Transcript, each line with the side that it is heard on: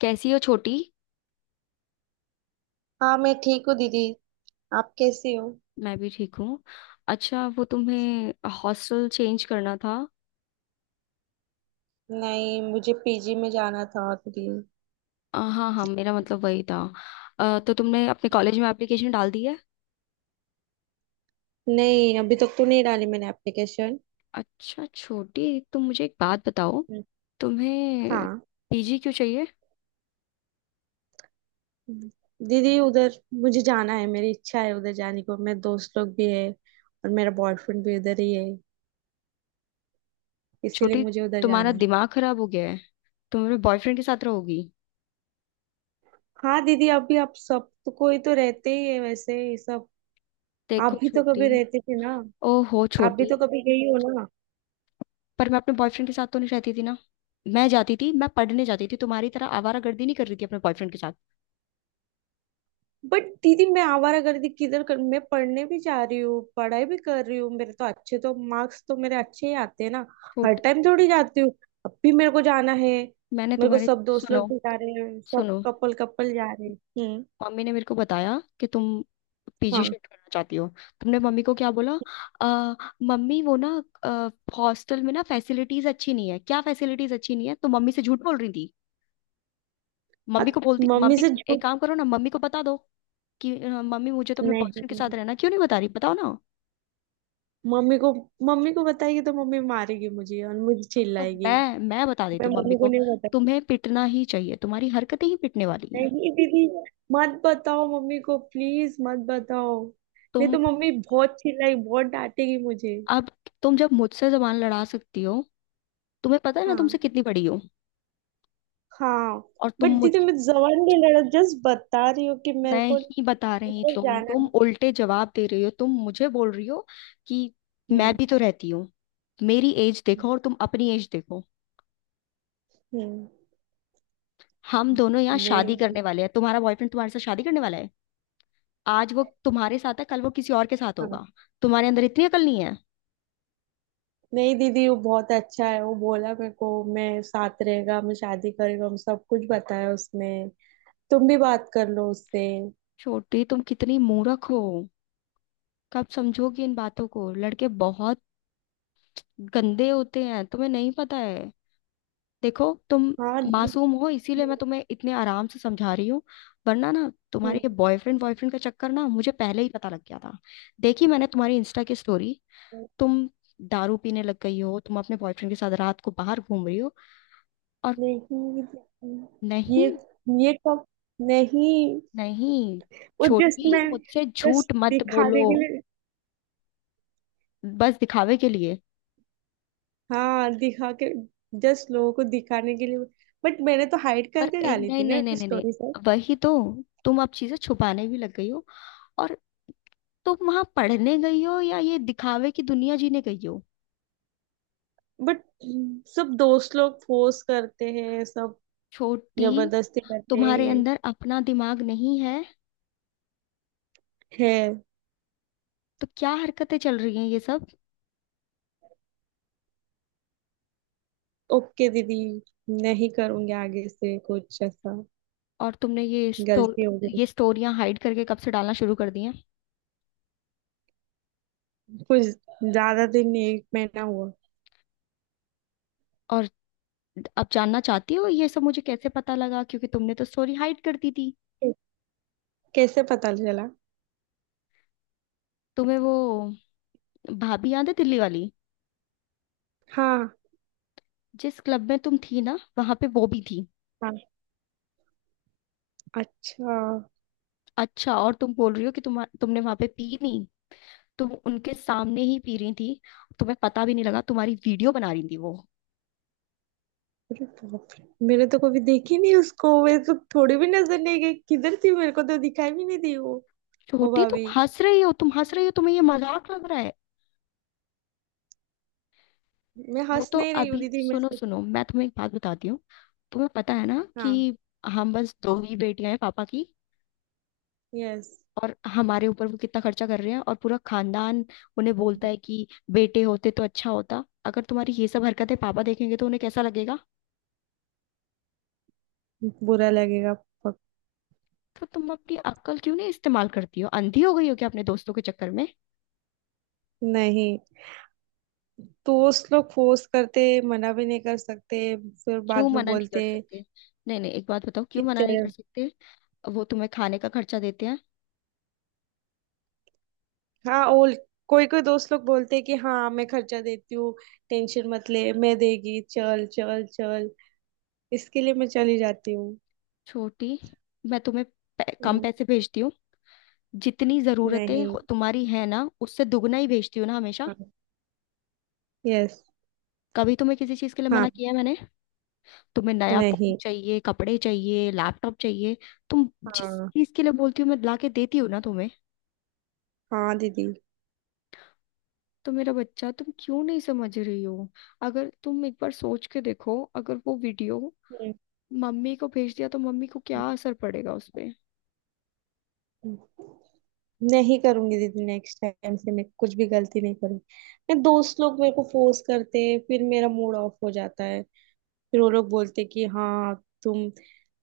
left: कैसी हो छोटी।
right: हाँ, मैं ठीक हूँ दीदी। आप कैसी हो?
left: मैं भी ठीक हूँ। अच्छा, वो तुम्हें हॉस्टल चेंज करना था।
right: नहीं, मुझे पीजी में जाना था दीदी।
left: हाँ हाँ, मेरा मतलब वही था। तो तुमने अपने कॉलेज में एप्लीकेशन डाल दी है।
right: नहीं, अभी तक तो नहीं डाली मैंने एप्लीकेशन।
left: अच्छा छोटी, तुम मुझे एक बात बताओ। तुम्हें
right: हाँ
left: पीजी क्यों चाहिए।
right: दीदी, उधर मुझे जाना है, मेरी इच्छा है उधर जाने को। मेरे दोस्त लोग भी है और मेरा बॉयफ्रेंड भी उधर ही है, इसीलिए
left: छोटी,
right: मुझे उधर
left: तुम्हारा
right: जाना है।
left: दिमाग खराब हो गया है। तुम अपने बॉयफ्रेंड के साथ रहोगी।
right: हाँ दीदी, अभी आप सब तो कोई तो रहते ही है वैसे ये सब। आप
left: देखो
right: भी तो कभी
left: छोटी।
right: रहते थे ना।
left: ओहो
right: आप भी
left: छोटी।
right: तो कभी गई हो।
left: पर मैं अपने बॉयफ्रेंड के साथ तो नहीं रहती थी ना। मैं जाती थी, मैं पढ़ने जाती थी, तुम्हारी तरह आवारागर्दी नहीं कर रही थी अपने बॉयफ्रेंड के साथ।
right: बट दीदी, मैं आवारागर्दी किधर कर? मैं पढ़ने भी जा रही हूँ, पढ़ाई भी कर रही हूँ, मेरे तो अच्छे तो मार्क्स तो मेरे अच्छे ही आते हैं ना। हर टाइम थोड़ी जाती हूँ। अब भी मेरे को जाना है।
left: मैंने
right: मेरे को
left: तुम्हारे
right: सब दोस्त लोग
left: सुनो।
right: भी जा रहे हैं, सब
left: सुनो,
right: कपल कपल जा रहे हैं। हम्म।
left: मम्मी ने मेरे को बताया कि तुम पीजी
right: हाँ।
left: शिफ्ट करना चाहती हो। तुमने मम्मी को क्या बोला। आ, मम्मी वो ना हॉस्टल में ना फैसिलिटीज अच्छी नहीं है, क्या फैसिलिटीज अच्छी नहीं है, तो मम्मी से झूठ बोल रही थी।
right: हाँ,
left: मम्मी को बोलती
right: मम्मी
left: मम्मी,
right: से
left: एक
right: झूठ।
left: काम करो ना, मम्मी को बता दो कि मम्मी मुझे तो अपने बॉयफ्रेंड के
right: नहीं।
left: साथ रहना, क्यों नहीं बता रही, बताओ ना।
right: मम्मी को मम्मी को बताएगी तो मम्मी मारेगी मुझे और मुझे
left: तो
right: चिल्लाएगी।
left: मैं बता
right: मैं
left: देती हूँ मम्मी
right: मम्मी को
left: को।
right: नहीं।
left: तुम्हें पिटना ही चाहिए, तुम्हारी हरकतें ही पिटने वाली हैं।
right: नहीं दीदी, मत बताओ मम्मी को, प्लीज मत बताओ। नहीं
left: तुम
right: तो मम्मी बहुत चिल्लाई, बहुत डांटेगी मुझे।
left: अब, तुम जब मुझसे जबान लड़ा सकती हो, तुम्हें पता है मैं तुमसे
right: हाँ,
left: कितनी बड़ी हूँ।
right: हाँ।
left: और
right: बट
left: तुम मुझ,
right: दीदी, मैं जबान नहीं लड़ा, जस्ट बता रही हूँ कि मेरे को
left: नहीं बता रही,
right: उधर
left: तुम
right: जाना
left: तुम
right: है।
left: उल्टे जवाब दे रही हो, तुम मुझे बोल रही हो कि मैं
right: हम्म।
left: भी तो रहती हूँ। मेरी एज देखो और तुम अपनी एज देखो।
right: हम्म।
left: हम दोनों यहाँ
right: नहीं
left: शादी करने
right: दीदी।
left: वाले हैं, तुम्हारा बॉयफ्रेंड तुम्हारे साथ शादी करने वाला है। आज वो तुम्हारे साथ है, कल वो किसी और के साथ
right: हाँ।
left: होगा। तुम्हारे अंदर इतनी अकल नहीं है।
right: नहीं दीदी, वो बहुत अच्छा है, वो बोला मेरे को। मैं साथ रहेगा, मैं शादी करेगा, हम सब कुछ बताया उसने। तुम भी बात कर लो उससे।
left: छोटी तुम कितनी मूर्ख हो। कब समझोगी इन बातों को। लड़के बहुत गंदे होते हैं, तुम्हें नहीं पता है। देखो, तुम
right: हाँ दीदी।
left: मासूम हो, इसीलिए मैं तुम्हें इतने आराम से समझा रही हूँ। वरना ना तुम्हारे
right: हम्म।
left: ये बॉयफ्रेंड बॉयफ्रेंड का चक्कर ना मुझे पहले ही पता लग गया था। देखी मैंने तुम्हारी इंस्टा की स्टोरी। तुम दारू पीने लग गई हो, तुम अपने बॉयफ्रेंड के साथ रात को बाहर घूम रही हो। और
right: नहीं। ये
left: नहीं
right: ये कब? नहीं।
left: नहीं,
right: वो जस्ट
left: छोटी
right: मैं,
left: मुझसे
right: जस्ट
left: झूठ मत बोलो।
right: दिखाने के लिए।
left: बस दिखावे के लिए।
right: हाँ, दिखा के, जस्ट लोगों को दिखाने के लिए। बट मैंने तो हाइड
left: पर
right: करके
left: ए,
right: डाली
left: नहीं
right: थी
left: नहीं
right: ना
left: नहीं नहीं नहीं
right: स्टोरी से।
left: वही तो, तुम अब चीजें छुपाने भी लग गई हो। और तुम वहां पढ़ने गई हो या ये दिखावे की दुनिया जीने गई हो।
right: बट सब दोस्त लोग फोर्स करते हैं, सब
left: छोटी
right: जबरदस्ती करते
left: तुम्हारे अंदर अपना दिमाग नहीं है।
right: हैं।
left: तो क्या हरकतें चल रही हैं ये सब।
right: ओके दीदी, नहीं करूंगी आगे से कुछ ऐसा।
left: और तुमने ये स्टो,
right: गलती हो गई।
left: ये स्टोरियां हाइड करके कब से डालना शुरू कर दी हैं।
right: कुछ ज्यादा दिन नहीं, एक महीना हुआ।
left: और अब जानना चाहती हो ये सब मुझे कैसे पता लगा, क्योंकि तुमने तो स्टोरी हाइड कर दी थी।
right: कैसे पता चला?
left: तुम्हें वो भाभी याद है दिल्ली वाली,
right: हाँ।
left: जिस क्लब में तुम थी ना, वहां पे वो भी थी।
right: हाँ। अच्छा।
left: अच्छा, और तुम बोल रही हो कि तुमने वहां पे पी नहीं। तुम उनके सामने ही पी रही थी, तुम्हें पता भी नहीं लगा, तुम्हारी वीडियो बना रही थी वो।
right: अरे बाप रे! मैंने तो कभी देखी नहीं उसको, मैं तो थोड़ी भी नजर नहीं गई किधर थी, मेरे को तो दिखाई भी नहीं दी वो। ओ
left: छोटी तुम
right: भाभी,
left: हंस रही हो, तुम हंस रही हो, तुम्हें ये मजाक लग रहा है।
right: मैं
left: वो
right: हंस
left: तो
right: नहीं रही हूँ
left: अभी,
right: दीदी, मैं
left: सुनो
right: सच-
left: सुनो, मैं तुम्हें एक बात बताती हूँ। तुम्हें पता है ना कि
right: हाँ।
left: हम बस दो ही बेटियां हैं पापा की,
right: यस।
left: और हमारे ऊपर वो कितना खर्चा कर रहे हैं। और पूरा खानदान उन्हें बोलता है कि बेटे होते तो अच्छा होता। अगर तुम्हारी ये सब हरकतें पापा देखेंगे तो उन्हें कैसा लगेगा।
right: बुरा लगेगा। पक-
left: तो तुम अपनी अक्ल क्यों नहीं इस्तेमाल करती हो, अंधी हो गई हो क्या अपने दोस्तों के चक्कर में।
right: नहीं, दोस्त लोग फोर्स करते, मना भी नहीं कर सकते, फिर
left: क्यों
right: बाद में
left: मना नहीं
right: बोलते
left: कर सकते। नहीं नहीं, एक बात बताओ,
right: कि
left: क्यों मना
right: ते-
left: नहीं कर सकते। वो तुम्हें खाने का खर्चा देते हैं।
right: हाँ, और कोई कोई दोस्त लोग बोलते कि हाँ, मैं खर्चा देती हूँ, टेंशन मत ले, मैं देगी, चल चल चल। इसके लिए मैं चली जाती हूँ।
left: छोटी मैं तुम्हें पै- कम
right: हम्म।
left: पैसे भेजती हूँ। जितनी जरूरतें
right: नहीं।
left: हो- तुम्हारी है ना, उससे दुगना ही भेजती हूँ ना हमेशा।
right: यस।
left: कभी तुम्हें किसी चीज के लिए
right: हाँ।
left: मना किया है मैंने। तुम्हें नया फोन
right: नहीं।
left: चाहिए, कपड़े चाहिए, लैपटॉप चाहिए, तुम जिस
right: हाँ।
left: चीज के लिए बोलती हो, मैं ला के देती हूँ ना तुम्हें।
right: हाँ दीदी।
left: तो मेरा बच्चा, तुम क्यों नहीं समझ रही हो। अगर तुम एक बार सोच के देखो, अगर वो वीडियो
right: हम्म,
left: मम्मी को भेज दिया तो मम्मी को क्या
right: हम्म,
left: असर पड़ेगा उस पे।
right: हम्म। नहीं करूंगी दीदी, नेक्स्ट टाइम से मैं कुछ भी गलती नहीं करूंगी। मैं दोस्त लोग मेरे को फोर्स करते हैं, फिर मेरा मूड ऑफ हो जाता है। फिर वो लोग बोलते हैं कि हाँ, तुम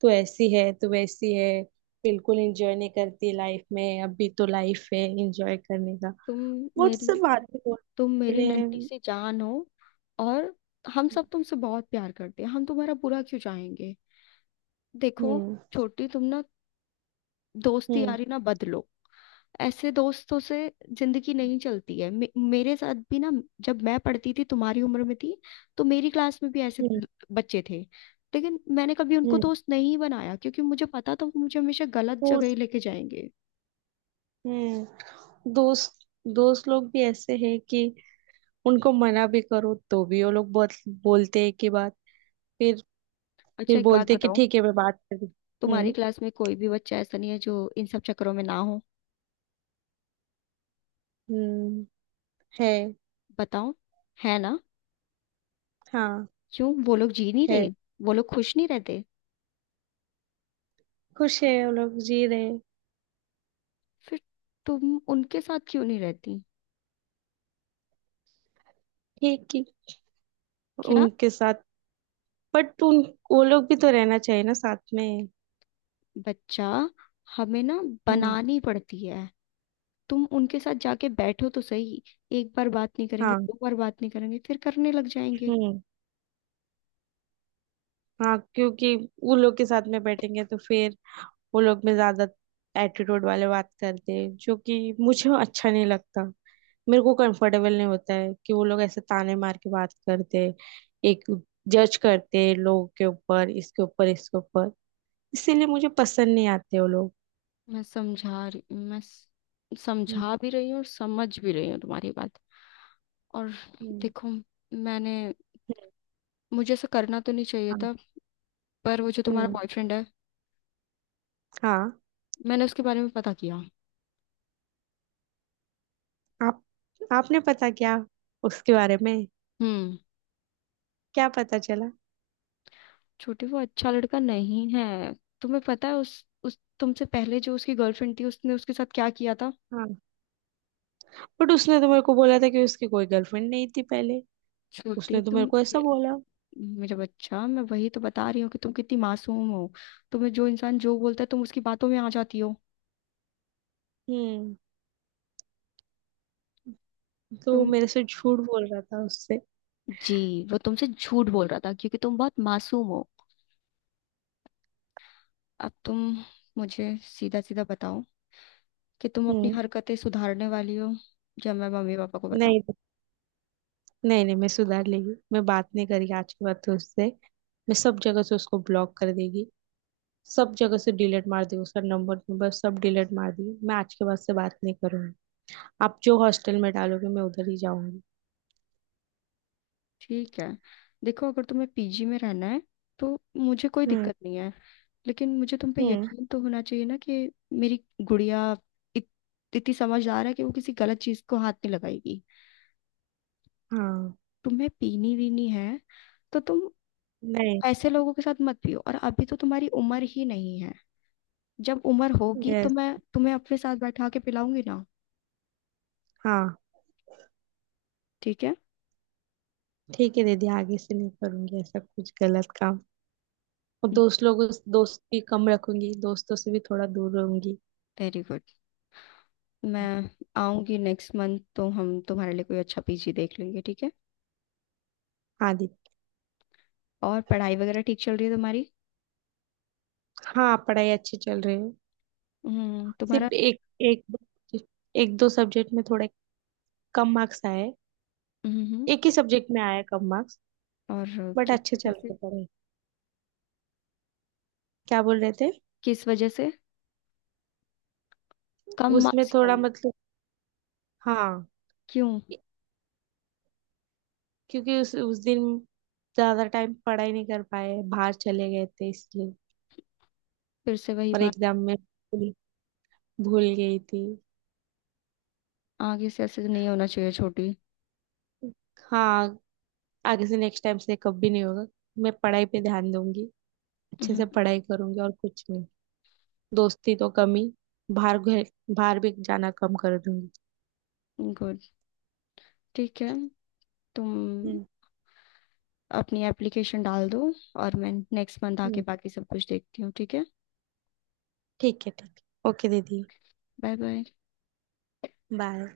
right: तो ऐसी है, तू वैसी है, बिल्कुल एंजॉय नहीं करती लाइफ में, अभी तो लाइफ है एंजॉय करने का।
left: तुम
right: वो
left: मेरी
right: सब बातें
left: तुम
right: बोलने के
left: मेरी
right: लिए।
left: नन्ही
right: हम्म।
left: सी जान हो, और हम सब तुमसे बहुत प्यार करते हैं, हम तुम्हारा बुरा क्यों चाहेंगे। देखो
right: हम्म।
left: छोटी, तुम ना दोस्ती
right: हम्म।
left: यारी ना बदलो। ऐसे दोस्तों से जिंदगी नहीं चलती है। मे मेरे साथ भी ना, जब मैं पढ़ती थी, तुम्हारी उम्र में थी, तो मेरी क्लास में भी ऐसे
right: हम्म।
left: ल- बच्चे थे, लेकिन मैंने कभी उनको
right: हम्म,
left: दोस्त नहीं बनाया, क्योंकि मुझे पता था वो मुझे हमेशा गलत
right: हम्म,
left: जगह ही लेके जाएंगे।
right: हम्म। दोस्त दोस्त लोग भी ऐसे हैं कि उनको मना भी करो तो भी वो लोग बहुत बोलते हैं कि बात, फिर
left: अच्छा
right: फिर
left: एक बात
right: बोलते हैं कि
left: बताओ,
right: ठीक है मैं बात करूँ।
left: तुम्हारी
right: हम्म।
left: क्लास में कोई भी बच्चा ऐसा नहीं है जो इन सब चक्करों में ना हो।
right: हम्म। है।
left: बताओ, है ना।
right: हाँ।
left: क्यों, वो लोग जी नहीं
right: है।
left: रहे। वो लोग खुश नहीं रहते।
right: खुश है, वो लोग जी रहे हैं।
left: फिर तुम उनके साथ क्यों नहीं रहती।
right: ठीक ही
left: क्या।
right: उनके साथ, बट उन, वो लोग भी तो रहना चाहिए ना साथ में।
left: बच्चा, हमें ना
right: हम्म।
left: बनानी पड़ती है। तुम उनके साथ जाके बैठो तो सही। एक बार बात नहीं करेंगे,
right: हाँ।
left: दो बार बात नहीं करेंगे, फिर करने लग जाएंगे।
right: हम्म। हाँ, क्योंकि वो लोग के साथ में बैठेंगे तो फिर वो लोग में ज्यादा एटीट्यूड वाले बात करते हैं, जो कि मुझे अच्छा नहीं लगता। मेरे को कंफर्टेबल नहीं होता है कि वो लोग ऐसे ताने मार के बात करते, एक जज करते लोग के ऊपर, इसके ऊपर, इसके ऊपर। इसीलिए मुझे पसंद नहीं आते वो लोग।
left: मैं समझा रही मैं स-
right: हम्म।
left: समझा भी रही हूँ और समझ भी रही हूँ तुम्हारी बात। और
right: हम्म।
left: देखो, मैंने, मुझे ऐसा करना तो नहीं चाहिए
right: हम्म,
left: था, पर वो जो तुम्हारा
right: हम्म।
left: बॉयफ्रेंड है,
right: हाँ।
left: मैंने उसके बारे में पता किया।
right: आप आपने पता क्या उसके बारे में?
left: हम्म।
right: क्या पता चला?
left: छोटी वो अच्छा लड़का नहीं है। तुम्हें पता है उस तुमसे पहले जो उसकी गर्लफ्रेंड थी, उसने उसके साथ क्या किया था।
right: हाँ, बट उसने तो मेरे को बोला था कि उसकी कोई गर्लफ्रेंड नहीं थी पहले।
left: छोटी
right: उसने तो मेरे
left: तुम
right: को ऐसा
left: ये,
right: बोला।
left: मेरा बच्चा, मैं वही तो बता रही हूँ कि तुम कितनी मासूम हो। तुम्हें जो इंसान जो बोलता है, तुम उसकी बातों में आ जाती हो।
right: हम्म। तो
left: तुम
right: मेरे से झूठ बोल रहा था उससे।
left: जी वो तुमसे झूठ बोल रहा था, क्योंकि तुम बहुत मासूम हो। अब तुम मुझे सीधा सीधा बताओ कि तुम अपनी
right: हम्म।
left: हरकतें सुधारने वाली हो, या मैं मम्मी पापा को बताऊं।
right: नहीं, नहीं, नहीं। मैं सुधार लेगी, मैं बात नहीं करी आज के बाद तो उससे। मैं सब जगह से उसको ब्लॉक कर देगी। सब जगह से डिलीट मार देगी उसका नंबर नंबर सब डिलीट मार देगी। मैं आज के बाद से बात नहीं करूंगी। आप जो हॉस्टल में डालोगे मैं उधर ही जाऊंगी।
left: ठीक है, देखो, अगर तुम्हें पीजी में रहना है, तो मुझे कोई
right: हम्म।
left: दिक्कत नहीं है। लेकिन मुझे तुम पे
right: हम्म।
left: यकीन तो होना चाहिए ना कि मेरी गुड़िया इत, इतनी समझदार है कि वो किसी गलत चीज को हाथ नहीं लगाएगी।
right: हाँ।
left: तुम्हें पीनी वीनी है तो तुम
right: नहीं।
left: ऐसे लोगों के साथ मत पियो, और अभी तो तुम्हारी उम्र ही नहीं है। जब उम्र होगी तो
right: यस।
left: मैं तुम्हें अपने साथ बैठा के पिलाऊंगी ना।
right: हाँ।
left: ठीक है।
right: ठीक है दीदी, आगे से नहीं करूंगी ऐसा कुछ गलत काम। और दोस्त लोगों, दोस्त भी कम रखूंगी, दोस्तों से भी थोड़ा दूर रहूंगी।
left: Very good. मैं आऊंगी नेक्स्ट मंथ, तो हम तुम्हारे लिए कोई अच्छा पीजी देख लेंगे, ठीक है।
right: हाँ दीदी।
left: और पढ़ाई वगैरह ठीक चल रही है तुम्हारी।
right: हाँ, पढ़ाई अच्छी चल रही है।
left: हम्म। तुम्हारा।
right: सिर्फ एक, एक दो, एक दो सब्जेक्ट में थोड़ा कम मार्क्स आए।
left: हम्म।
right: एक ही सब्जेक्ट में आए कम मार्क्स।
left: और
right: बट
left: किस
right: अच्छे चल
left: वजह
right: रहे
left: से,
right: पढ़े। क्या बोल रहे थे?
left: किस वजह से कम
right: उसमें
left: मार्क्स क्यों
right: थोड़ा
left: आए।
right: मतलब। हाँ।
left: क्यों।
right: क्योंकि उस दिन ज्यादा टाइम पढ़ाई नहीं कर पाए, बाहर चले गए थे इसलिए।
left: फिर से वही
right: और
left: बात,
right: एग्जाम में भूल भूल गई थी।
left: आगे से ऐसे नहीं होना चाहिए छोटी।
right: हाँ, आगे से, नेक्स्ट टाइम से कभी नहीं होगा। मैं पढ़ाई पे ध्यान दूंगी। अच्छे से
left: हम्म।
right: पढ़ाई करूंगी और कुछ नहीं। दोस्ती तो कम ही, बाहर घे- बाहर भी जाना कम कर दूंगी।
left: गुड, ठीक है। तुम
right: हम्म।
left: अपनी एप्लीकेशन डाल दो, और मैं नेक्स्ट मंथ आके
right: हम्म।
left: बाकी सब कुछ देखती हूँ, ठीक है।
right: ठीक है, ठीक है, ओके दीदी।
left: Bye bye.
right: बाय।